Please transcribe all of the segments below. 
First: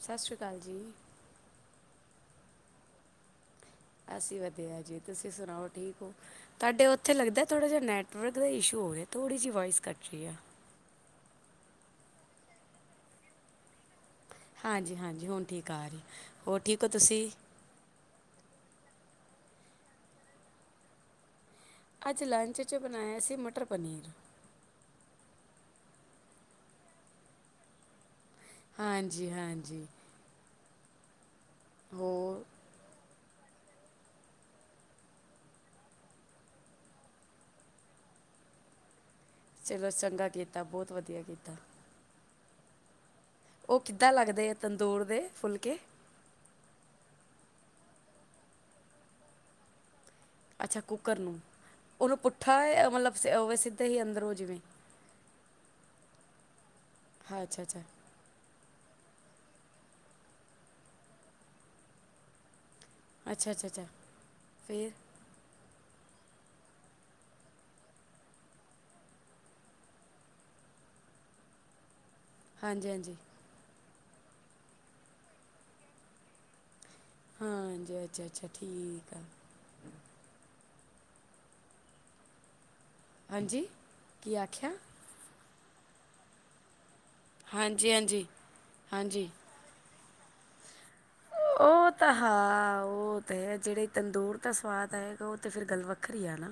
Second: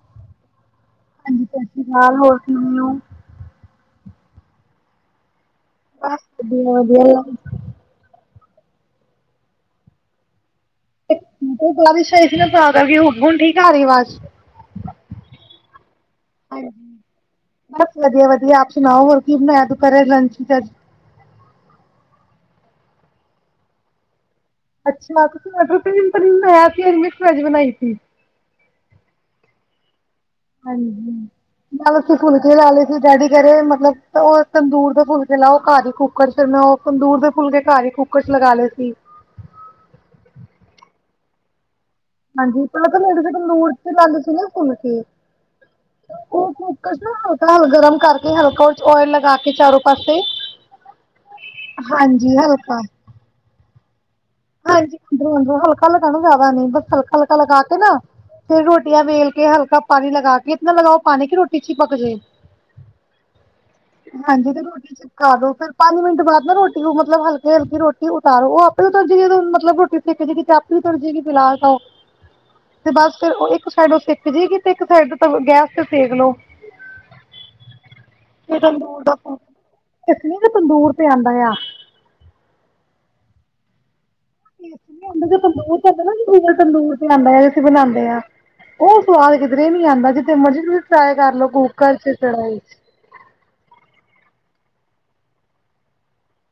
ਸਤਿ ਸ਼੍ਰੀ ਅਕਾਲ ਜੀ। ਫਿਲਹਾਲ ਹੋਰ ਕਿਵੇਂ ਹੋ? ਅਸੀਂ ਵਧੀਆ ਜੀ ਤੁਸੀਂ ਸੁਣਾਓ ਠੀਕ ਹੋ? ਬਸ ਵਧੀਆ ਤੁਹਾਡੇ ਉੱਥੇ ਵਧੀਆ ਲੱਗਦਾ ਥੋੜਾ ਜਿਹਾ ਨੈੱਟਵਰਕ। ਦਾ ਇਸ਼ੂ ਹੋਇਆ ਥੋੜ੍ਹੀ ਜਿਹੀ ਵੋਇਸ ਕਟ ਰਹੀ ਆ। ਤੇ ਉਹ ਬਾਰਿਸ਼ ਆਈ ਸੀ ਨਾ ਤਾਂ ਕਰਕੇ ਹੁਣ ਠੀਕ ਆ ਰਹੀ ਅਵਾਜ਼। ਹਾਂਜੀ -ਹਾਂਜੀ, ਹੁਣ ਠੀਕ ਆ ਰਹੀ ਹੋਰ ਹਾਂਜੀ ਠੀਕ ਹੋ ਤੁਸੀਂ? ਬਸ ਵਧੀਆ ਵਧੀਆ ਆਪ ਸੁਣਾਓ ਹੋਰ ਕੀ ਬਣਾਇਆ ਦੁਪਹਿਰੇ ਲੰਚ ਚ ਅੱਜ? ਅੱਜ ਲੰਚ 'ਚ ਬਣਾਇਆ ਸੀ ਮਟਰ ਪਨੀਰ। ਅੱਛਾ, ਤੁਸੀਂ ਮਟਰ ਪਨੀਰ-ਪਨੀਰ ਬਣਾਇਆ ਸੀ। ਅਸੀਂ ਮਿਕਸ ਵੈਜ ਬਣਾਈ ਸੀ। ਹਾਂਜੀ-ਹਾਂਜੀ। ਹਾਂਜੀ, ਨਾਲ ਅਸੀ ਫੁਲਕੇ ਖਾ ਲਏ ਸੀ, ਡੈਡੀ ਜਿਹੜੇ ਮਤਲਬ ਉਹ ਤੰਦੂਰ ਦੇ ਫੁੱਲਕੇ ਲਾਉ ਘਰ ਹੀ ਕੁੱਕਰ ਚ, ਫਿਰ ਮੈਂ ਉਹ ਤੰਦੂਰ ਦੇ ਫੁੱਲਕੇ ਘਰ ਹੀ ਮੈ ਕੁੱਕਰ ਚ ਲਗਾ ਲੈਂਦੀ। ਚਲੋ ਚੰਗਾ ਕੀਤਾ ਬਹੁਤ ਵਧੀਆ ਕੀਤਾ। ਹਾਂਜੀ, ਪਹਿਲੇ ਤੁਸੀਂ ਤੰਦੂਰ ਉਹ ਚ ਕਿੱਦਾਂ ਲਾਂਦੇ ਸੀ ਨਾ ਲੱਗਦੇ ਆ ਫੁਲਕੇ ਤੰਦੂਰ ਦੇ ਫੁਲਕੇ ਉਹ ਉਹਨੂੰ ਹਲਕਾ ਹਲ ਗਰਮ ਕਰਕੇ ਹਲਕਾ ਓਇਲ ਲਗਾ ਕੇ ਚਾਰੋਂ ਪਾਸੇ ਅੱਛਾ, ਕੁੱਕਰ ਨੂੰ, ਉਹਨੂੰ ਹਾਂਜੀ ਪੁੱਠਾ ਹਲਕਾ ਮਤਲਬ ਸਿੱਧੇ ਹੀ ਅੰਦਰ ਹਾਂਜੀ! ਅੰਦਰੋਂ ਅੰਦਰੋਂ ਹਲਕਾ ਲਗਾਣਾ ਜ਼ਿਆਦਾ ਨੀ ਬਸ ਹਲਕਾ ਹਲਕਾ ਹਾਂ ਲਗਾ ਅੱਛਾ ਕੇ ਅੱਛਾ ਨਾ। ਫਿਰ ਰੋਟੀਆਂ ਵੇਲ ਕੇ ਹਲਕਾ ਪਾਣੀ ਲਗਾ ਕੇ ਇਤਨਾ ਲਗਾਓ ਪਾਣੀ ਕਿ ਰੋਟੀ ਚ ਹੀ ਪਕ ਜਾਏ। ਅੱਛਾ ਅੱਛਾ ਅੱਛਾ ਹਾਂਜੀ! ਤੇ ਫਿਰ ਰੋਟੀ ਛਿਕਾ ਦੋ ਫਿਰ। ਪੰਜ ਮਿੰਟ ਬਾਅਦ ਨਾ ਰੋਟੀ ਮਤਲਬ ਹਲਕਕੇ ਹਲਕੀ ਰੋਟੀ ਉਤਾਰੋ ਉਹ ਆਪੇ। ਹਾਂ ਜੀ ਮਤਲਬ ਰੋਟੀ ਸੇਕੇ ਜੇਗੀ ਤੇ ਆਪੇ [inaudible] ਫਿਲਹਾਲ ਉਹ ਹਾਂਜੀ ਤੇ ਹਾਂਜੀ ਬਸ ਫਿਰ ਉਹ ਇੱਕ ਸਾਈਡ ਉਹ ਸਿੱਕ ਜਾਏਗੀ ਤੇ ਇੱਕ ਸਾਈਡ ਤਾਂ ਗੈਸ ਤੇ ਸੇਕ ਲਓ। ਹਾਂਜੀ! ਅੱਛਾ ਅੱਛਾ ਤੇ ਠੀਕ ਆ। ਦੂਰ ਤੇ ਆਉਂਦਾ ਆ। ਹਾਂਜੀ। ਕੀ ਆਖਿਆ ਹ ਤੰਦੂੂਰ ਤੇ ਬਨਗੀ ਤੰਦੂਰ ਤੇ। ਆਉਂਦਾ ਤੁਸੀਂ ਹਾਂਜੀ ਬਣਾਉਂਦੇ ਆ। ਹਾਂਜੀ ਉਹ ਹਾਂਜੀ ਸਵਾਦ ਕਿਧਰੇ ਨੀ ਆਉਂਦਾ ਜਿੱਥੇ ਮਰਜ਼ੀ ਤੁਂ ਟਰਾਏ ਕਰ ਲੋ ਉਹ ਕੂਕਰ ਤਾਂ ਚ ਚੜਾਈ। ਹਾਂ ਉਹ ਹੈ ਜਿਹੜੇ ਤੰਦੂਰ ਤਾਂ ਸਵਾਦ ਆਏਗਾ, ਉਹ ਤਾਂ ਫਿਰ ਗੱਲ ਵੱਖਰੀ ਆ ਨਾ।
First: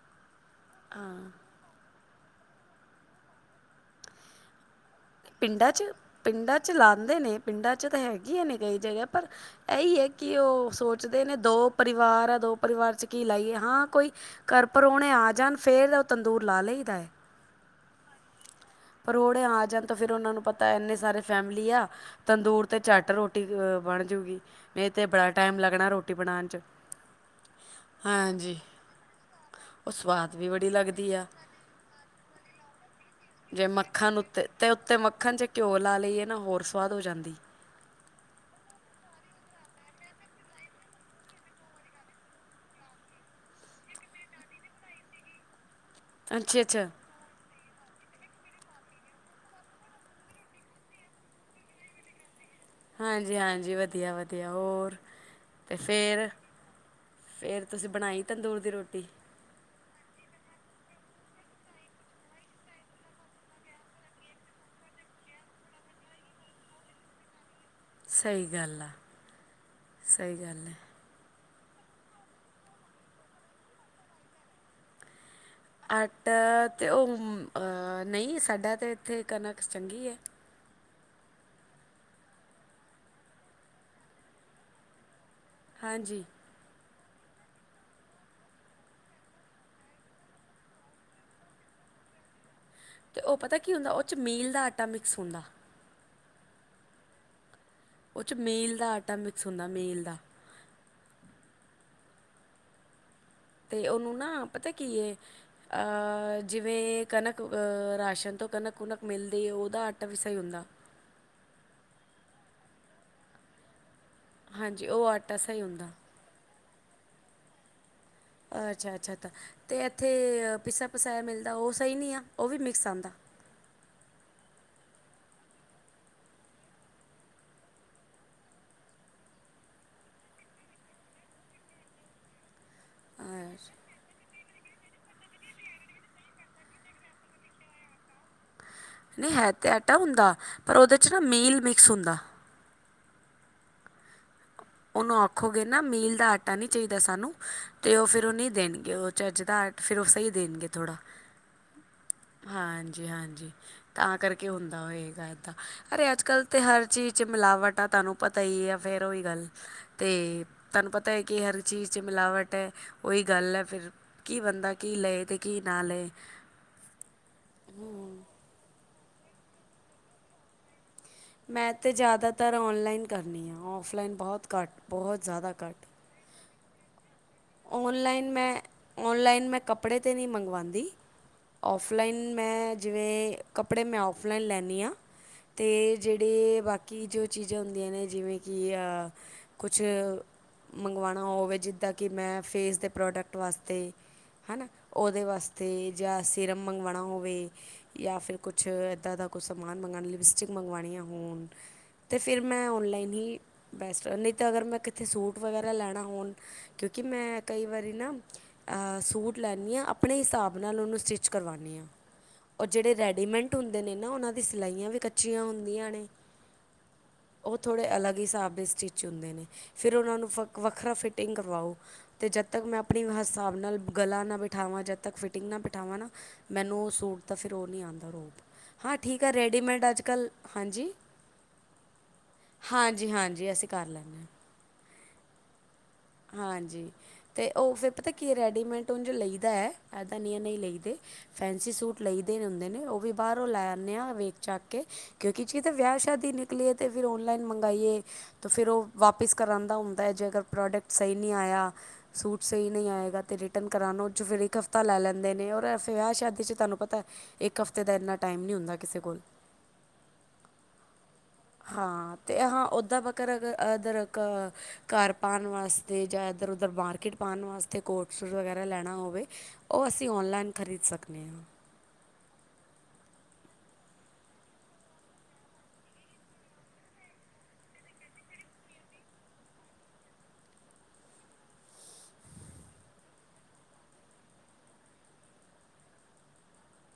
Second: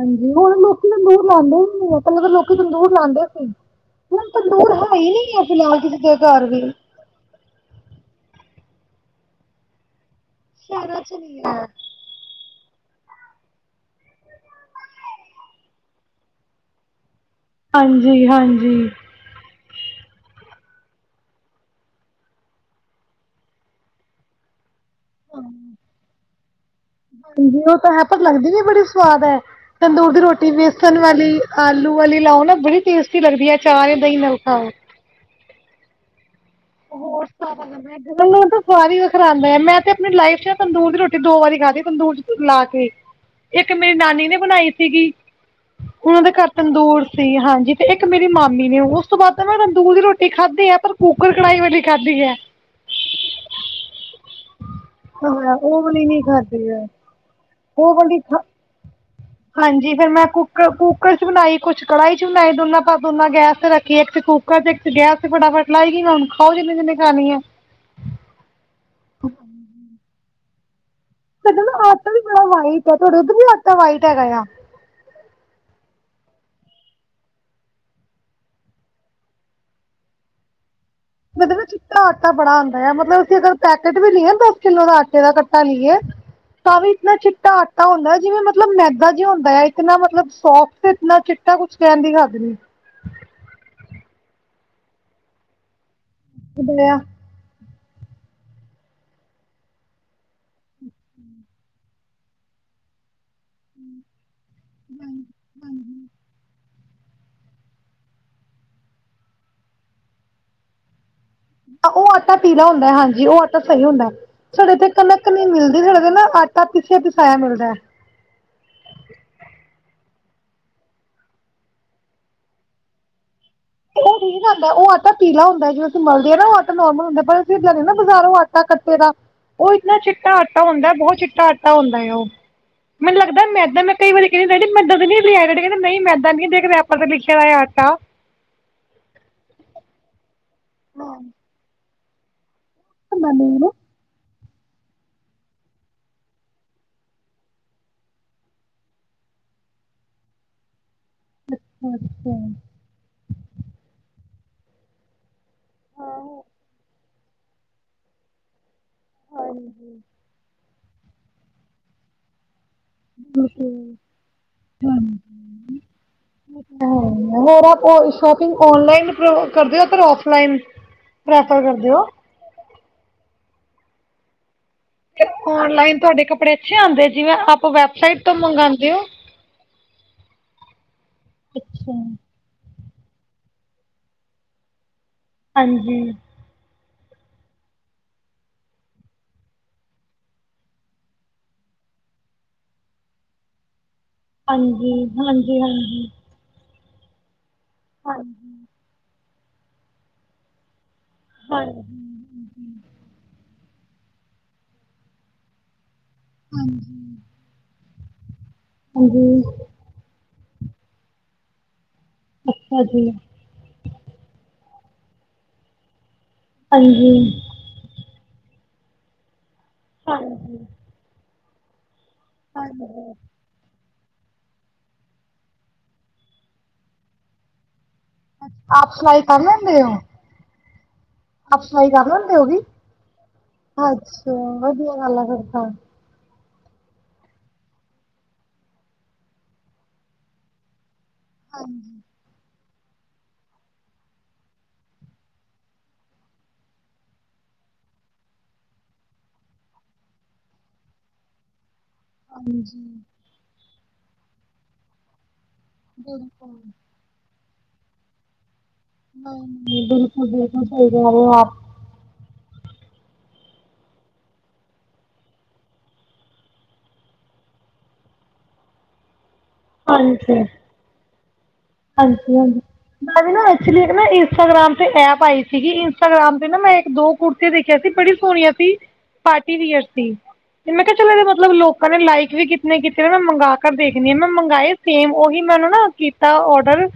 ਹਾਂਜੀ! ਹੁਣ ਲੋਕ ਮ ਹਾਂ ਲੋੂਰ ਲਾਉਦੇ ਹੀੁੰ ਮਤਲਬ ਲੋਕੀ ਤੰਦੂਰ ਲਾਉਂਦੇ ਸੀ। ਹੁਣ ਤੰਦੂਰ ਹੈ। ਈ ਨੀ ਆ ਪਿੰਡਾਂ ਫਿਲਹਾਲ ਚ ਕਿਸੇ ਦੇ ਘਰ ਪਿੰਡਾਂ ਵੀ। ਚ ਲਾਉਂਦੇ ਨੇ। ਪਿੰਡਾਂ ਚ ਤਾਂ ਹੈਗੀਆਂ ਨੇ। ਕਈ ਜਗ੍ਹਾ, ਪਰ ਇਹੀ ਹੈ ਕਿ ਉਹ ਸ਼ਹਿਰਾਂ ਚ ਸੋਚਦੇ ਨੇ ਨੀ ਐ। ਦੋ ਪਰਿਵਾਰ ਆ ਦੋ। ਪਰਿਵਾਰ ਚ ਕੀ ਲਾਈਏ ਹਾਂ ਕੋਈ ਘਰ ਪਰਾਹੁਣੇ ਆ ਜਾਣ ਫੇਰ ਤਾਂ ਉਹ ਤੰਦੂਰ ਲਾ ਲਈਦਾ ਹੈ। ਹਾਂਜੀ ਹਾਂਜੀ! ਪਰੋੜੇ ਆ ਣ ਤੋਂ ਫਿਰ ਉਹਨਾਂ ਨੂੰ ਪਤਾ ਇੰਨੇ ਸਾਰੇ ਫੈਮਲੀ ਆ ਤੰਦੂਰ ਤੇ ਝੱਟ ਰੋਟੀ ਬਣਜੂਗੀ। ਇਹ ਤੇ ਬੜਾ ਟਾਈਮ ਲੱਗਣਾ ਰੋਟੀ ਬਣਾਉਣ 'ਚ। ਹਾਂਜੀ! ਉਹ ਤਾਂ ਹੈ ਪਰ ਲੱਗਦੀ ਹਾਂਜੀ ਵੀ ਬੜੀ ਸਵਾਦ ਹੈ ਉਹ ਤੰਦੂਰ ਦੀ ਸਵਾਦ ਵੀ ਰੋਟੀ ਬੜੀ ਬੇਸਣ ਲੱਗਦੀ ਆ ਵਾਲੀ ਆਲੂ। ਗਲੀ ਲਾਓ ਨਾ ਬੜੀ। ਟੇਸਟੀ ਲੱਗਦੀ ਐ ਜੇ ਚਾਰ ਜਾਂ ਮੱਖਣ ਦਹੀਂ ਨਾਲ ਉੱਤੇ ਖਾਓ। ਤੇ ਉੱਤੇ ਮੱਖਣ ਜੇ ਘਿਓ ਲਾ ਲਈਏ ਨਾ ਹੋਰ ਸਵਾਦ ਹੋ ਹੋਰ ਜਾਂਦੀ ਸਵਾਦ ਬਣ ਜਾਂਦੀਆਂ। ਤੰਦੂਰ ਚ ਸਵਾਦ ਹੀ ਵੱਖਰਾ ਆਉਦਾ ਮੈਂ ਤੇ ਆਪਣੀ ਲਾਈਫ ਚ ਤੰਦੂਰ ਦੀ ਰੋਟੀ ਦੋ ਵਾਰੀ ਖਾਧੀ ਤੰਦੂਰ ਚ ਲਾ ਕੇ। ਇੱਕ ਮੇਰੀ ਨਾਨੀ ਨੇ ਬਣਾਈ ਸੀਗੀ। ਉਹਨਾਂ ਦੇ ਘਰ ਅੱਛਾ ਅੱਛਾ ਤੰਦੂਰ ਸੀ ਹਾਂਜੀ! ਇੱਕ ਮੇਰੀ ਮਾਮੀ ਨੇ ਉਸ ਤੋਂ ਬਾਅਦ ਤਾਂ ਮੈਂ ਤੰਦੂਰ ਦੀ ਰੋਟੀ ਖਾਧੀ ਆ ਪਰ ਕੂਕਰ ਕੜਾਈ ਵਾਲੀ ਖਾਧੀ ਹੈ। ਹਾਂਜੀ ਹਾਂਜੀ ਵਧੀਆ ਵਧੀਆ ਹੋਰ ਹਾਂ ਤੇ ਉਹ ਵਾਲੀ ਨਹੀਂ ਫਿਰ ਖਾਧੀ ਹੈ ਫੇਰ ਤੁਸੀਂ ਉਹ ਬਣਾਈ ਤੰਦੂਰ ਦੀ ਰੋਟੀ। ਫੇਿਰ ਮੈਂ ਕੱਕ ਕੁੂੱਕਰ ਚ ਬਣਾਈ, ਕੁੱਛ ਕੜਾਹੀ ਚ ਬਣਾਈ। ਦੋਨਾਂ ਪਾ ਦੋਨਾਂ ਗੈਸ ਤੇ ਰੱਖੀ ਇੱਕ ਕੂਕਰ ਚ ਇੱਕ ਤੇ ਫਟਾ ਫਟ ਲਏਗੀ ਮ ਹੁਣ ਖਾਓ ਜਿੰਨੇ ਜਿੰਨੇ ਖਾਣੀ ਆ। ਸਹੀ ਗੱਲ ਆ ਸਹੀ ਗੱਲ ਹੈ। ਸਾਡਾ ਨਾ ਆਟਾ ਵੀ ਬੜਾ ਵਾਈਟ ਆ ਤੁਹਾਡੇ ਉੱਧਰ ਵੀ ਆਟਾ ਵਾਈਟ ਹੈਗਾ ਆ। ਆਟਾ, ਤੇ ਉਹ ਅਹ ਨਹੀਂ ਸਾਡਾ ਤੇ ਇੱਥੇ ਕਣਕ ਚੰਗੀ ਹੈ। ਮਤਲਬ ਚਿੱਟਾ ਆਟਾ ਬੜਾ ਆਉਂਦਾ ਆ, ਮਤਲਬ ਅਸੀਂ ਅਰ ਪੈਕੇਟ ਵੀ ਲਾਇਆ ਦਸ ਕਿੱਲੋ ਦਾ ਆਟੇ ਦਾ ਲਈਏ ਹਾਂਜੀ ਤਾਂ ਵੀ ਇਨਾ ਚਿੱਟਾ ਆਟਾ ਹੁੰਦਾ, ਜਿਵੇਂ ਮਤਲਬ ਮੈਦਾ ਜਿਹਾ ਹੁੰਦਾ ਆ, ਇਤਨਾ ਮਤਲਬ ਸੋਫਟ ਇਤਨਾ ਚਿੱਟਾ ਕੁਛ ਕਹਿਣ। ਦੀ ਖਾਦ ਨ ਤੇ ਉਹ ਪਤਾ ਕੀ ਹੁੰਦਾ ਉਹ 'ਚ ਮੀਲ ਦਾ ਆਟਾ ਮਿਕਸ ਹੁੰਦਾ। ਕਿਧਇ [inaudible] ਉਹ 'ਚ ਮੇਲ ਦਾ ਆਟਾ ਮਿਕਸ ਹੁੰਦਾ ਮੇਲ ਦਾ। ਤੇ ਉਹਨੂੰ ਨਾ ਪਤਾ ਕੀ, ਹੈ ਅਹ ਜਿਵੇਂ। ਜਿਵੇਂ ਕਣਕ ਰਾਸ਼ਨ ਤੋਂ ਕਣਕ- ਕੁਣਕ ਮਿਲਦੀ ਉਹਦਾ ਆਟਾ ਵੀ ਸਹੀ ਹੁੰਦਾ। ਉਹ ਆਟਾ ਪੀਲਾ ਹੁੰਦਾ ਹੈ। ਹਾਂਜੀ ਉਹ ਆਟਾ ਸਹੀ ਹੁੰਦਾ। ਸਾਡੇ ਤੇ ਹਾਂਜੀ ਉਹ ਕਣਕ ਆਟਾ ਨਹੀਂ ਸਹੀ ਮਿਲਦੀ, ਹੁੰਦਾ ਸਾਡੇ ਤੇ ਨਾ ਆਟਾ ਪਿਸਿਆ ਪਿਸਾਇਆ ਮਿਲਦਾ। ਅੱਛਾ -ਅੱਛਾ -ਅੱਛਾ। ਅਤੇ ਇੱਥੇ ਪਿਸਾ ਪਸਾਇਆ ਮਿਲਦਾ ਉਹ ਸਹੀ ਨਹੀਂ ਆ ਉਹ ਵੀ ਮਿਕਸ ਆਉਂਦਾ। ਹ ਪੀਹ ਜਾਂਦਾ ਉਹ ਆਟਾ ਪੀਲਾ ਹੁੰਦਾ ਹੈ। ਜਦੋਂ ਅਸੀਂ ਮਲਦੇ ਹ ਨਾ ਉਹ ਆਟਾ ਨੋਰਮਲ ਹੁੰਦਾ। ਪਰ ਅਸੀਂ ਨਾ ਬਾਜ਼ਾਰ ਉਹ ਆਟਾ ਕੱਟੇ ਦਾ ਉਹ ਇਨਾ ਚਿੱਟਾ ਆਟਾ ਹੁੰਦਾ। ਬਹੁਤ ਚਿੱਟਾ ਆਟਾ ਹੁੰਦਾ ਹੈ ਉਹ। ਮਨੂੰ ਲੱਗਦਾ ਅੱਛਾ, ਮੈਦਾ ਮੈਂ ਕਈ ਵਾਰੀ ਮੈ ਐਦਾ ਨਹੀਂ ਲੈਕੇ ਆਇਆ ਡੈਡੀ ਕਹਿੰਦੇ ਨਹੀਂ ਮੈਦਾ ਨੀ ਦੇਖ ਰੇਐਪਰ ਤੇ ਲਿਖਿਆ ਦਾ ਆਟਾ ਨਹੀਂ ਹੈ ਤੇ ਆਟਾ ਹੁੰਦਾ ਪਰ ਉਹਦੇ 'ਚ ਨਾ ਮੀਲ ਮਿਕਸ ਹੁੰਦਾ। ਬਣ ਹੀਨੀ ਰਹੇ [unintelligible] ਉਹਨੂੰ ਆਖੋਗੇ ਨਾ ਮੀਲ ਦਾ ਆਟਾ ਨੀ ਚਾਹੀਦਾ ਸਾਨੂੰ ਤੇ ਉਹ ਫੇਿਰ ਉਹ ਨਹੀਂੀ ਦੇਣਗੇ ਉਹ ਚੱਜ ਦਾ ਫਿਰ ਉਹ ਸਹੀ ਦੇਣਗੇ ਥੋੜਾ। ਹਾਂਜੀ ਹਾਂਜੀ ਤਾਂ ਕਰਕੇ ਹੁੰਦਾ ਹੋਏਗਾ ਏਦਾਂ ਅਰੇ ਅੱਜ ਕੱਲ੍ਹ ਤੇ ਹਰ ਚੀਜ਼ ਚ ਮਿਲਾਵਟ ਆ ਤੁਹਾਨੂੰ ਪਤਾ ਹੀ ਆ ਫੇਰ ਹਾਂਜੀ। ਤਨ ਪਤਾ ਹੈ ਕਿ ਕੀ ਹਰ ਚੀਜ ਚ ਮਿਲਾਵਟ ਹੈ ਉਹਹੀ ਗੱਲ ਹੈ ਫਿਰ, ਕੀ ਬੰਦਾ ਕੀ ਲਏ ਅਤੇ ਕੀ ਨਾ ਲਏ। ਹੋਰ ਆਪ ਸ਼ੋਪਿੰਗ ਔਨਲਾਈਨ ਕਰਦੇ ਹੋ ਪਰ ਔਫਲਾਈਨ। ਮੈਂ ਕਰਦੇ ਤੇ ਹੋ? ਜ਼ਿਆਦਾਤਰ ਔਨਲਾਈਨ ਕਰਨੀ ਆ ਔਫਲਾਈਨ ਬਹੁਤ ਘੱਟ ਬਹੁਤ ਜ਼ਿਆਦਾ ਘੱਟ। ਕਪੜੇ ਅਛੇ ਆਉਂਦੇ। ਜਿਵੇਂ ਆਪ ਵੈਬਸਾਈਟ ਔਨਲਾਈਨ ਤੋਂ ਮੈਂ ਮੰਗਵਾਉਂਦੇ ਹੋ? ਔਨਲਾਈਨ ਮੈਂ ਕੱਪੜੇ ' ਤੇ ਨਹੀਂ ਮੰਗਵਾਉਂਦੀ। ਅੱਛਾ ਔਫਲਾਈਨ ਮੈਂ ਜਿਵੇਂ ਕੱਪੜੇ ਮੈਂ ਔਫਲਾਈਨ ਲੈਂਦੀ ਹਾਂ। ਅਤੇ ਹਾਂਜੀ ਜਿਹੜੇ ਬਾਕੀ ਕਿ ਜੋ ਚੀਜ਼ਾਂ ਹੁੰਦੀਆਂ ਨੇ ਜਿਵੇਂ ਕਿ ਕੁਛ ਮੰਗਵਾਉਣਾ ਹੋਵੇ ਜਿੱਦਾਂ ਕਿ ਮੈਂ ਫੇਸ ਦੇ ਪ੍ਰੋਡਕਟ ਵਾਸਤੇ ਹੈ ਨਾ। ਹਾਂਜੀ ਉਹਦੇ ਹਾਂਜੀ ਵਾਸਤੇ ਹਾਂਜੀ ਜਾਂ ਸੀਿਰਮ ਮੰਗਵਾਉਣਾ ਹੋਵੇ। ਜਾਂ ਫਿਰ ਹਾਂਜੀ ਕੁਛ ਇੱਦਾਂ ਦਾ ਕੁਛ ਸਮਾਨ ਮੰਗਵਾਉਣਾ ਲਿਪਸਟਿਕ ਮੰਗਵਾਉਣੀ ਆ। ਹ ਤੇ ਹਾਂਜੀ ਫਿਰ ਮੈਂ ਔਨਲਾਈਨ ਹੀ ਬੈਸਟ ਨਹੀਂ ਤਾਂ ਅਗਰ ਮੈਂ ਕਿਥੇ ਸੂਟ ਵਗੈਰਾ ਲੈਣਾ ਹੋਣ ਕਿਉਂਕਿ ਮੈਂ ਕਈ ਵਾਰੀ ਨਾ ਹਾਂਜੀ ਸੂਟ ਲੈਂਦੀ ਹਾਂ ਆਪਣੇ ਹਿਸਾਬ ਨਾਲ ਉਹਨੂੰ ਸਟਿੱਚ ਕਰਵਾਨੇ ਹਾਂ। ਅੱਛਾ ਜਿਹੜੇ ਜੀ ਰੈਡੀਮੈਂਟ ਹੁੰਦੇ ਨੇ ਨਾ ਉਹਨਾਂ ਦੀ ਸਿਲਾਈਆਂ ਵੀ ਕੱਚੀਆਂ ਹੁੰਦੀਆਂ ਨੇ। ਹਾਂਜੀ ਉਹ ਥੋੜੇ ਅਲੱਗ ਹਿਸਾਬ ਦੇ ਸਟਿਚ ਹੁੰਦੇ ਨੇ। ਫਿਰ ਉਹਨਾਂ ਨੂੰ ਹਾਂਜੀ ਵੱਖਰਾ ਫਿਟ ਟਿੰਗ ਕਰਵਾਓ। ਅਤੇ ਜਦ ਤੱਕ ਮੈਂ ਆਪਣੇ ਹਾਂਜੀ ਹਿਸਾਬ ਨਾਲ ਗਲਾ ਨਾ ਬਿਠਾਵਾਂ ਜਦ ਤੱਕ ਫਿਟਿੰਗ ਨਾ ਬਿਠਾਵਾਂ ਨਾ ਮੈਨੂੰ ਉਹ ਸੂਟ ਤਾਂ ਫਿਰ ਉਹ ਨਹੀਂ ਆਉਂਦਾ। ਆਪ ਹਾਂ ਸਿਲਾਈ ਠੀਕ ਆ। ਰੈਡੀਮੇਡ ਅੱਜ ਕੱਲ ਹਾਂਜੀ ਅਪ ਸਾਈ ਕਰ ਲੈਂਦੇ ਉਹ ਵੀ ਹਾਂਜੀ, ਹਾਂਜੀ ਅਸੀਂ ਕਰ ਲੈਂਦੇ ਅੱਛਾ ਵਧੀਆ ਗੱਲ ਆ ਫਿਰ ਤਾ। ਹਾਂਜੀ ਤੇ ਉਹ ਫਿਰ ਪਤਾ ਕੀ ਆ ਰੈਡੀਮੇਟ ਉੰਝ ਲਈਦਾ ਇੱਦਾਂ ਨਹੀਂ ਹੈ ਨਹੀਂ ਲਈ ਦੇ। ਫੈਂਸੀ ਸੂਟ ਲਈ ਦੇ ਹੁੰਦੇ ਨੇ। ਉਹ ਵੀ ਬਾਹਰੋਂ ਲੈ ਆਂਨੇ ਆ ਵੇਖ ਚਾਖ ਕੇ ਕਿਉਂਕਿ ਜੇ ਤੇ ਵਿਆਹ ਸ਼ਾਦੀ ਨਿਕਲੀ ਏ ਤੇ ਫਿਰ ਔਨਲਾਈਨ ਮੰਗਾਈਏ। ਫਿਰ ਉਹ ਵਾਪਿਸ ਕਰਾਂਦਾ ਹੁੰਦਾ ਜੇਕਰ ਪ੍ਰੋਡਕਟ ਸਹੀ ਨਹੀਂ ਆਇਆ, ਸੂਟ ਸਹੀ ਨਹੀਂ ਹਾਂਜੀ ਆਏਗਾ ਤੇ ਰਿਟਰਨ ਕਰਾਨਾ ਉਹ 'ਚ ਫਿਰ ਇੱਕ ਹਫਤਾ ਲੈ ਲੈਂਦੇ ਨੇ ਔਰ ਵਿਆਹ ਸ਼ਾਦੀ 'ਚ ਤੁਹਾਨੂੰ ਪਤਾ ਇੱਕ ਹਫ਼ਤੇ ਦਾ ਇੰਨਾ ਟਾਈਮ ਨੀ ਹੁੰਦਾ। ਕਿਸੇ ਕੋਲ ਨਹੀਂ-ਨਹੀਂ ਬਿਲਕੁਲ-ਬਿਲਕੁਲ ਸਹੀ ਗੱਲ ਆ। ਹਾਂ। ਅਹਾ ਉਹਦਾ ਬੱਕਰ ਇੱਧਰ ਘਰ ਪਾਉਣ ਵਾਸਤੇ ਜਾਂ ਇੱਧਰ ਉੱਧਰ ਮਾਰਕੀਟ ਪਾਅਣ ਵਾਸ ਕੋਟਸੂਟ ਵਗੈਰਾ ਲੈਣਾ ਹੋਵੇ। ਉਹ ਅਸੀਂ ਹਾਂਜੀ ਓਨਲਾਈਨ ਖਰੀਦ ਸਕਦਨੇ ਹਾਂ। ਹਾਂਜੀ ਹਾਂਜੀ। ਮੈਂ ਵੀ ਨਾ ਐਕਚੁਲੀ ਇੱਕ ਨਾ ਇੰਸਟਾਗ੍ਰਾਮ ਤੇ ਐਪ ਆਈ ਸੀਗੀ ਇੰਸਟਾਗ੍ਰਾਮ ਤੇ ਨਾ ਮੈਂ ਇੱਕ ਦੋ ਕੁੜਤੀ ਦੇਖਿਆ ਸੀ। ਬੜੀ ਸੋਹਣੀਆਂ ਸੀ। ਪਾਰਟੀ ਵੀਅਰ ਸੀ। ਤੇ ਮੈਂ ਕਿਹਾ ਚਲੌ ਇਹਦੇ ਮਤਲਬ ਲੋਕਾਂ ਨੇ ਲਾਈਕ ਵੀ ਕਿਤੇ ਕੀਤੇ ਨੇ ਮੈਂ ਮੰਗਾ ਕਰ ਦੇਖਣੀ ਆ ਮੈਂ ਮੰਗਵਾਏ ਸੇਮ ਉਹੀ ਮੈਨੂੰ ਨਾ ਕੀਤਾ ਔਡਰ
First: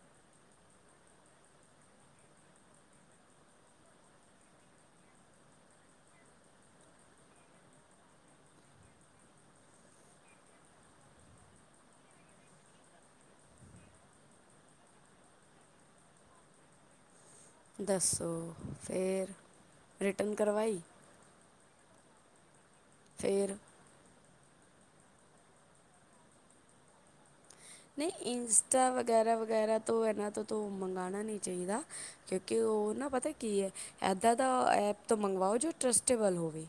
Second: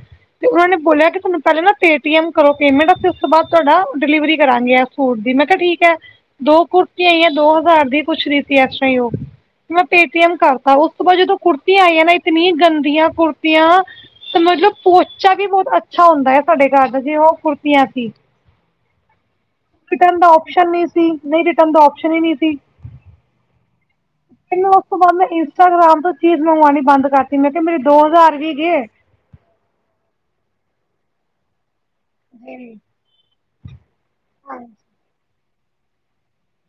ਤੇ ਉਹਨਾਂ ਨੇ ਬੋਲਿਆ ਤੁਹਾਨੂੰ ਪਹਿਲਾਂ ਨਾ ਪੇਟੀਐਮ ਕਰੋ ਪੇਮੈਂਟ ਉਸ ਤੋਂ ਬਾਅਦ ਤੁਹਾਡਾ ਡਿਲੀਵਰੀ ਕਰਾਂਗੇ ਸੁੱਟ ਦੀ ਮੈਂ ਕਿਹਾ ਠੀਕ ਹੈ ਦੋ ਕੁੁਰਤੀਯਾਂ ਆਈਯਾਂ ਦੋ ਹਜ਼ਾਰ ਦੀ ਪੁੱਛ ਰੀ ਸੀ ਇਸ ਤਰ੍ਹਾਂ ਹੀ ਉਹ ਮੈਂ ਪੇਟੀਐਮ ਕਰਤਾ ਉਸ ਤੋਂ ਬਾਅਦ ਜਦੋਂ ਕੁੜਤੀਆਂ ਆਈਆਂ ਨਾ ਇਤਨੀ ਗੰਦੀਆਂ ਕੁੜਤੀਆ ਤੇ ਮਤਲਬ ਪੋਚਾ ਵੀ ਬਹੁਤ ਅੱਛਾ ਹੁੰਦਾ ਹੈ ਸਾਡੇ ਘਰ ਦਾ ਜੇ ਉਹ ਕੁੁਰਤੀਆਂ ਸੀ। ਦੱਸੋ ਫਿਰ ਰਿਟਰਨ ਦਾ ਔਪਸ਼ਨ ਨਹੀਂ ਸੀ ਨਹੀਂ ਤੇ ਰਿਟਰਨ ਦਾ ਔਪਸ਼ਨ ਹੀ ਨਹੀਂ ਸੀ। ਫੇਰ ਮੈਂਨੂੰ ਉਸ ਤੋਂ ਬਾਅਦ ਮੈਂ ਇੰਸਟਾਗ੍ਰਾਮ ਤੋਂ ਚੀਜ਼ ਮੰਗਵਾਉਣੀ ਬੰਦ ਕਰ ਤੇ ਮੈਂ ਕਿਹਾ ਮੇਰੇ ਦੋ ਨਹੀਂ ਹਜ਼ਾਰ ਵੀ ਗਏ। ਇੰਸਟਾ ਵਗੈਰਾ ਵਗੈਰਾ ਤੋਂ ਇਹਨਾਂ ਤੋਂ ਤੂੰ ਮੰਗਵਾਉਣਾ ਨਹੀਂ ਚਾਹੀਦਾ। ਕਿਉਂਕਿ ਜੀ ਉਹ ਨਾ ਪਤਾ ਕੀ ਹੈ ਏਦਾਂ ਦਾ ਹਾਂਜੀ, ਐਪ ਤੋਂ ਮੰਗਵਾਓ ਜੋ ਟਰੱਸਟੇਬਲ ਹੋਵੇ।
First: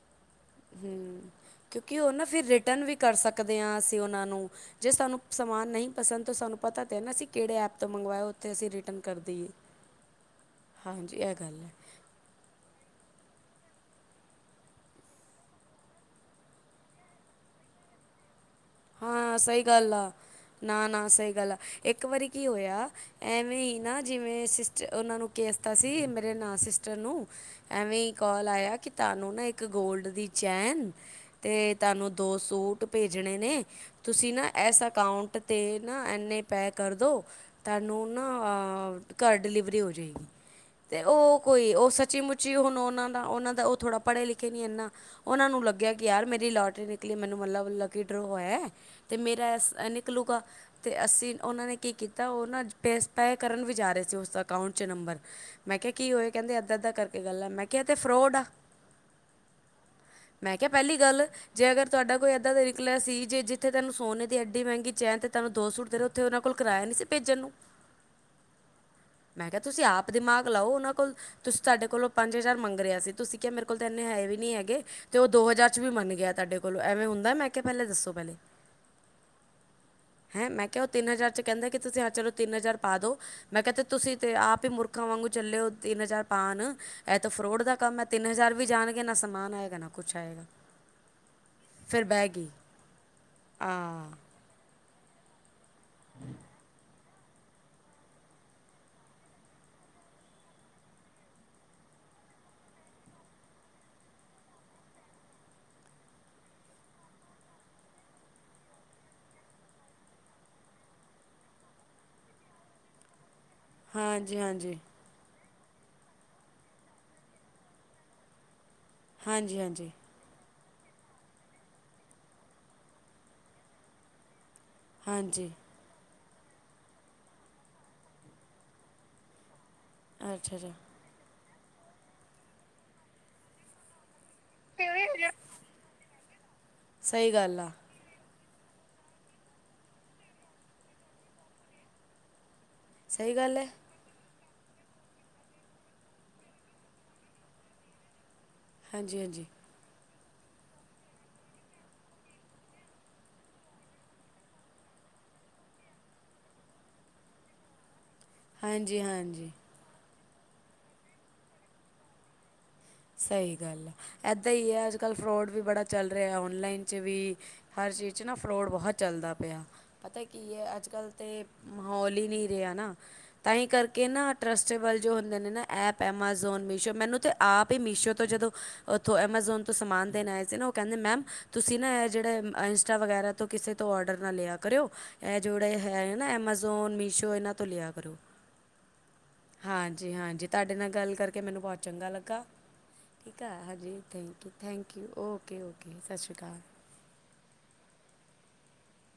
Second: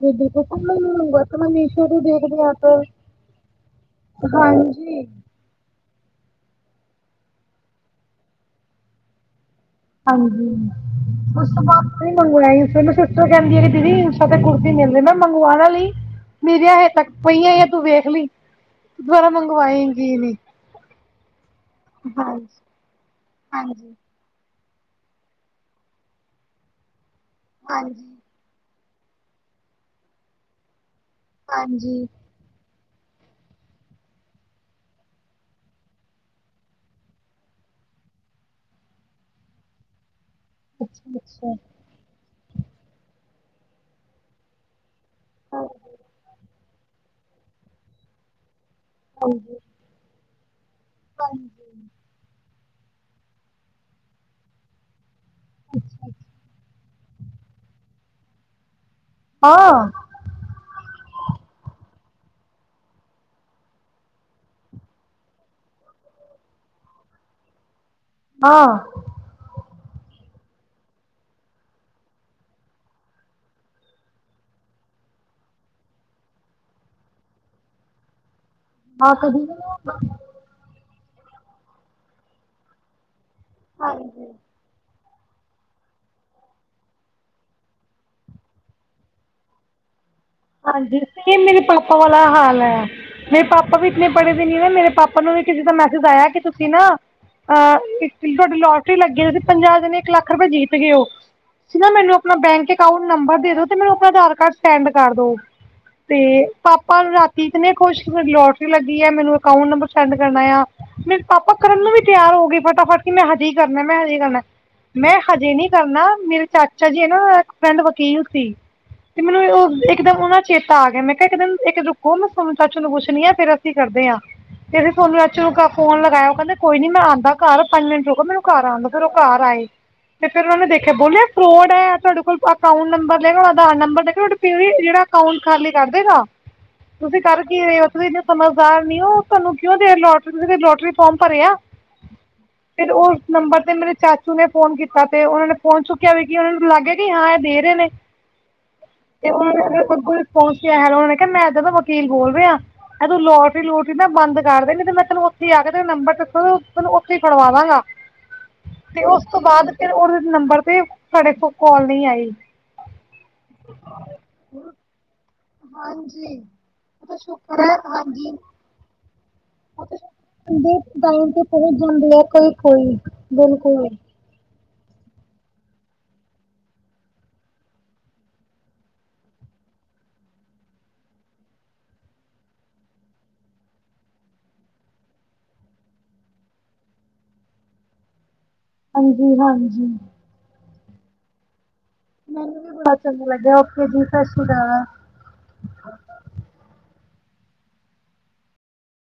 ਜੀ ਬਿਲਕੁਲ ਆਪਾ ਹੂੰ ਵਰਤਮਾਨ ਏਸ਼ੀਆ ਕਿਉਂਕਿ ਤੋ ਉਹ ਨਾ ਦੇਖਦੇ ਫਿਰ ਹਾਂ ਆਪ, ਰਿਟਰਨ ਵੀ ਕਰ ਸਕਦੇ ਹਾਂ ਅਸੀਂ ਉਹਨਾਂ ਨੂੰ ਜੇ ਹਾਂਜੀ। ਸਾਨੂੰ ਸਮਾਨ ਨਹੀਂ ਪਸੰਦ ਤੋਂ ਸਾਨੂੰ ਪਤਾ ਤਾਂ ਹੈ ਨਾ ਅਸੀਂ ਕਿਹੜੇ ਐਪ ਤੋਂ ਮੰਗਵਾਇਆ ਉੱਥੇ ਅਸੀਂ ਰਿਟਰਨ ਕਰ ਦੇਈਏ਼। ਹਾਂਜੀ, ਉਸ ਤੋਂ ਹੈ ਬਾਅਦ ਤਾਂ ਨੀ ਮੰਗਵਾਇਆ [unintelligible] ਕਹਿੰਦੀ ਅਰੇ ਦੀਦੀ ਮੀਸੋ ਤੇ ਕੁੜਤੀ ਮਿਲਦੀ ਮੈਂ ਕਿਹਾ ਮੰਗਵਾ ਨਾ ਲਈ। ਮੇਰੀਆਂ ਹੇਜੇ ਤੱਕ ਪਈਆਂ ਈ ਆ ਤੂੰ ਵੇਖ ਲਈ। ਦੁਬਾਰਾ ਮੰਗਵਾਏਂਗੀ ਨੀ। ਨਾ-ਨਾ ਸਹੀ ਗੱਲ ਆ ਇੱਕ ਵਾਰੀ ਕੀ ਹੋਇਆ ਐਵੇਂ ਹੀ ਨਾ ਜਿਵੇਂ ਉਹਨਾਂ ਨੂੰ ਕੇਹ ਤਾ ਸੀ, ਮੇਰੇ ਨਾ ਸਿਸਟਰ ਨੂੰ ਐਵੇਂ ਹੀ ਕਾਲ ਆਇਆ ਕਿ ਤੁਹਾਨੂੰ ਨਾ ਇੱਕ ਗੋਲਡ ਦੀ ਚੈਨ, ਤੇ ਤੁਹਾਨੂੰ ਦੋ ਸੂਟ ਭੇਜਣੇ ਨੇ। ਤੁਸੀਂ ਨਾ ਇਸ ਅਕਾਊਂਟ ਤੇ ਨਾ ਐਨੇ ਪੇ ਕਰਦੋ ਤੁਹਾਨੂੰ ਨਾ ਹਾਂ ਘਰ ਡਿਲੀਵਰੀ ਹੋਜੇਗੀ। ਤੇ ਉਹ ਕੋਈ ਉਹ ਸੱਚੀ-ਮੁੱਚੀ ਹੁਣ ਉਹਨਾਂ ਦਾ ਉਹਨਾਂ ਦਾ ਉਹ ਥੋੜ੍ਹਾ ਪੜ੍ਹੇ-ਲਿਖੇ ਨਹੀਂ ਏਨਾ। ਉਹਨਾਂ ਨੂੰ ਲੱਗਿਆ ਕਿ ਯਾਰ ਮੇਰੀ ਲੋੌਟਰੀ ਨਿਕਲੀ ਮੈਨੂੰ ਮਤਲਬ ਮਤਲਬ ਕੀ ਡਰੋ ਆਇਆ। ਤੇ ਮੇਰਾ ਨਿਕਲੂਗਾ ਤੇ ਅਸੀਂ ਉਹਨਾਂ ਨੇ ਕੀ ਕੀਤਾ ਉਹ ਨਾ ਪੇਸ ਪੇ ਕਰਨ ਵੀ ਜਾ ਰਹੇ ਸੀ ਉਸ ਅਕਾਊਂਟ 'ਚ ਨੰਬਰ, ਮੈਂ ਕਿਹਾ ਕੀ ਹੋਏ ਕਹਿੰਦੇ ਏਦਾ-ਏਦਾ ਕਰ ਤੇ ਪਹਿਲਾ ਮੈਂ ਕਿਹਾ ਇਹ ਤੇ ਫਰੋਡ ਆ। ਹਾਂ ਮੈਂ ਕਿਹਾ ਪਹਿਲੀ ਗੱਲ ਜੇ ਅਗਰ ਤੁਹਾਡਾ ਕੋਈ ਏਦਾਂ ਦਾ ਨਿਕਲਿਆ ਸੀ ਜੇ ਜਿੱਥੇ ਤੈਨੂੰ ਸੋਨੇ ਦੀ ਐਡੀ ਮਹਿੰਗੀ ਚੈਨ ਤੇ ਤੂਹਾਨੂੰ ਦੋ ਸੂਟ ਦੇ ਦੋ ਉੱਥੇ ਉਹਨਾਂ ਕੋਲ ਕਰਾਇਆ ਨਹੀਂ ਸੀ ਭੇਜਣ। ਹਾਂ ਮੈਂ ਕਿਹਾ ਤੁਸੀਂ ਆਪ ਦਿਮਾਗ ਲਾਓ ਉਹਨਾਂ ਕੋਲ ਤੁਸੀਂ ਤੁਹਾਡੇ ਕੋਲੋਂ ਪੰਜ ਹਜ਼ਾਰ ਮੰਗ ਰਿਹਾ ਸੀ ਤੁਸੀਂ ਕਿਹਾ ਮੇਰੇ ਕੋਲ ਤਾਂ ਇੰਨੇ ਹੈ ਵੀ ਨਹੀ ਹੈਗੇ। ਤੇ ਉਹ ਦੋ ਹਜ਼ਾਰ 'ਚ ਵੀ ਮੰਨ ਗਿਆ ਤੁਹਾਡੇ ਕੋਲੋਂ ਐਵੇਂ ਹੁੰਦਾ ਮੈਂ ਕਿਹਾ ਪਹਿਲੇ ਦੱਸੋ। ਪਹਿਲੇ ਆ ਕਦੀ ਨਾ ਹੈਂ ਮੈਂ ਕਿਹਾ ਉਹ ਤਿੰਨ ਹਜ਼ਾਰ 'ਚ ਕੇਂਦੇ ਕਿ ਤੁਸੀਂ ਹਾਂ ਚਲੋ ਤਿੰਨ ਹਜ਼ਾਰ ਪਾ ਦੋ, ਮੈਂ ਕਯਾ ਕੇ ਤੁਸੀਂ ਤੇ ਆਪ ਹੀ ਮੁਰ ਖਾਂ ਵਾਂਗੂ ਚਲੇ ਹੋ ਤਿੰਨ ਹਜ਼ਾਰ ਪਾਣ, ਇਹ ਤਾਂ ਫਰੋਡ ਦਾ ਕੰਮ ਏ। ਤਿੰਨ ਹਜ਼ਾਰ ਵੀ ਜਾਣਗੇ ਨਾ ਸਮਾਨ ਆਏਗਾ ਨਾ ਕੁਛ ਆਏਗਾ ਹਾਂਜੀ, ਸੇਮ ਮੇਰੇ ਪਾਪਾ ਫਿਰ ਵਾਲਾ ਬਹਿ ਗਈ ਹਾਲ ਏ। ਮੇਰੇ ਆ ਪਾਪਾ ਵੀ ਇਤਨੇ ਪੜ੍ਹੇ ਵੀ ਨੀ ਹੁ ਮੇਰੇ ਪਾਪਾ ਨੂੰ ਵੀ ਕਿਸੇ ਦਾ ਮੈਸੇਜ ਆਇਆ ਕਿ ਤੁਸੀਂ ਨਾ ਅ ਇੱਕ ਤੁਹਾਡੀ ਲੌਟਰੀ ਲੱਗੀ ਤੁਸੀਂ ਪੰਜਾਹ ਜਣੇ ਇੱਕ ਲੱਖ ਰੁਪਏ ਜੀਤ ਗਏ ਔ। ਤੁਸੀਂ ਨਾ ਮੈਨੂੰ ਆਪਣਾ ਬੈਂਕ ਅਕਾਊਟ ਨੰਬਰ ਦੇ ਦੋ ਤੇ ਮੈਨੂੰ ਆਪਣਾ ਅਧਾਰ ਕਾਰਡ ਸੈਂਡ ਕਰ ਦੋ। ਤੇ ਪਾਪਾ ਰਾਤੀ ਈਤਨੇ ਖੁਸ਼ ਲੋੌਟਰੀ ਲੱਗੀ ਏ। ਮੈਨੂੰ ਅਕਾਊਂਟ ਨੰਬਰ ਸੈਂਡ ਕਰਨਾ ਏ ਆ। ਮੇਰੇ ਪਾਪਾ ਕਰਨ ਨੂੰ ਵੀ ਤਿਆਰ ਹੋ ਗਏ ਫਟਾਫਟ ਕਿ ਮੈਂ ਹਜੇ ਹੀ ਕਰਨਾ, ਮੈਂ ਹਜੇ ਹੀ ਹਾਂਜੀ ਕਰਨਾ, ਹਾਂਜੀ ਮੈਂ ਹਜੇ ਨੀ ਘਰ ਨਾ ਮੇਰੇ ਚਾਚਾ ਜੀ ਹੈ ਨਾ ਇੱਕ ਫਰਿੰਡ ਵਕੀਲ ਸੀ, ਤੇ ਮੈਨੂੰ ਹਾਂਜੀ ਉਹ ਹਾਂਜੀ ਇੱਕਦਮ ਉਹਨਾ ਚੇਤਾ ਤਾਂ ਆ ਗਿਆ ਮੈਂ ਕਿਹਾ ਇੱਕ ਦਿਨ ਇੱਕ ਰੁਕੋ ਮੈਂ ਸੋਨੂੰ ਚਾਚੂ ਨੂੰ ਪੁੱਛਣੀ ਆ ਫ਼ਿਰ ਅਸੀਂ ਕਰਦੇ ਆ। ਤੇ ਅਸੀਂ ਸੋਨੂੰ ਚਾਚੂ ਹਾਂਜੀ ਨੂ ਕਾ ਫੋਨ ਲਗਾਇਆ। ਔ ਕਹਿੰਦੇ ਕੋਈ ਨੀ ਮੈਂ ਆਂਦਾ ਘਰ ਪੰਜ ਮਿੰਟ ਰੁਕੋ ਮੈਨੂੰ ਘਰ ਆਨ ਦੋ ਫਿਰ ਉਹ ਘਰ ਆਏ। ਤੇ ਫੇਰ ਉਹਨਾ ਅੱਛਾ ਨੇ ਅੱਛਾ ਦੇਖਿਆ ਬੋਲਿਆ ਫਰੋਡ ਐ ਤੁਹਾਡੇ ਕੋਲ ਅਕਾਊਂਟ ਨੰਬਰ ਲਏਗਾ, ਆਧਾਰ ਨੰਬਰ ਲਏਗਾ ਤੁਹਾਡੇ ਕਿਵੇਂ ਜਿਹੜਾ ਅਕਾਊਂਟ ਖਾਲੀ ਕਰ ਦੇਗਾ, ਤੁਸੀਂ ਸਹੀ ਕਰ ਗੱਲ ਕੀ ਆ ਰਹੇ ਹੋ ਤੁਸੀਂ ਸਮਝਦਾਰ ਨੀ ਉਹ ਤੁਹਾਨੂੰ ਕਿਉਂ ਦੇ ਲੋਟਰੀ ਤੂਸੀਂ ਕਦੀ ਲੋਟਰੀ ਫੋਮ ਭਰਿਆ। ਫਿਰ ਉਸ ਸਹੀ ਗੱਲ ਨੰਬਰ ਹੈ ਤੇ ਮੇਰੇ ਚਾ ਚੂ ਨੇ ਫੋਨ ਕੀਤਾ ਤੇ ਉਹ ਨੇ ਫੋਨ ਚੁੱਕਿਆ ਵੀ ਕਿ ਉਹਨਾਂ ਨੂੰ ਲੱਗ ਗਿਆ ਕਿ ਹਾਂ ਇਹ ਦੇ ਰਹੇ ਨੇ। ਹਾਂਜੀ ਤੇ ਹਾਂਜੀ ਉਹਦੇ ਕੋਲ ਪਹੁੰਚਿਆ ਉਹਨਾਂ ਨੇ ਕਿਹਾ ਮੈਂ ਏਦਾ ਦਾ ਵਕੀਲ ਬੋਲ ਰਿਹਾ। ਇਹ ਤੂੰ ਲੋਟਰੀ-ਲੂਟਰੀ ਨਾ ਬੰਦ ਕਰ ਦੇਣੀ ਤੇ ਮੈਂ ਤੈਨੂੰ ਉੱਥੇ ਹੀ ਆ ਕੇ ਤੇਰਾ ਨੰਬਰ ਦੱਸੋ ਤੈਨੂੰ ਉੱਥੇ ਹੀ ਫੜਵਾਵਾਂਗਾ। ਹਾਂਜੀ ਤੇ ਉਸ ਤੋਂ ਹਾਂਜੀ ਬਾਅਦ ਫਿਰ ਉਹਦੇ ਨੰਬਰ ਤੇ ਸਾਡੇ ਕੋਲ ਕਾਲ ਨੀ ਆਈ। ਸਹੀ ਗੱਲ ਆ। ਏਦਾਂ ਈ ਏ ਅੱਜ ਕੱਲ੍ਹ ਫਰੋਡ ਵੀ ਬੜਾ ਚੱਲ ਰਿਹਾ, ਔਨਲਾਈਨ 'ਚ ਵੀ ਹਰ ਚੀਜ਼ 'ਚ ਨਾ ਫਰੋਡ ਬਹੁਤ ਚੱਲਦਾ ਪਿਆ। ਪਤਾ ਕੀ ਏ, ਅੱਜ ਕੱਲ ਤੇ ਮਾਹੌਲ ਹੀ ਨਹੀਂ ਰਿਹਾ ਨਾ ਤਾਂਹੀ ਕਰਕੇ ਨਾ ਟਰਸਟੇਬਲ ਜੋ ਹੁੰਦੇ ਨੇ ਨਾ ਐਪ ਐਮਾਜ਼ੋਨ, ਮੀਸ਼ੋ ਮੈਨੂੰ ਤੇ ਆਪ ਮੀਸ਼ੋ ਤੋਂ ਜਦੋਂ ਔਥੋਂ ਐਮਾਜੋਨ ਤੋਂ ਸਮਾਨ ਦੇਣ ਆਏ ਸੀ ਨਾ, ਔ ਕੇਂਦੇ ਮੈਮ ਤੁਸੀਂ ਨਾ ਇਹ ਜਿਹੜੇ ਇੰਸਟਾ ਵਗੈਰਾ ਤੋਂ ਕਿਸੇ ਤੋਂ ਔਡਰ ਨਾ ਲਿਆ ਕਰਿਓ, ਇਹ ਜਿਹੜੇ ਹੈ ਨਾ ਐਮਾਜ਼ੋਨ, ਮੀਸ਼ੋ ਇਹਨਾਂ ਤੋਂ ਲਿਆ ਕਰੋ। ਹਾਂਜੀ ਹਾਂਜੀ। ਤੁਡੇ ਨਾਲ ਗੱਲ ਕਰਕੇ ਮੈਨੂੰ ਬਹੁਤ ਚੰਗਾ ਲੱਗਾ। ਠੀਕ ਏ ਹਾਂਜੀ thank you thank you, okay okay, ਸੱਸ ਸ਼੍ਰੀ ਅਕਾਲ।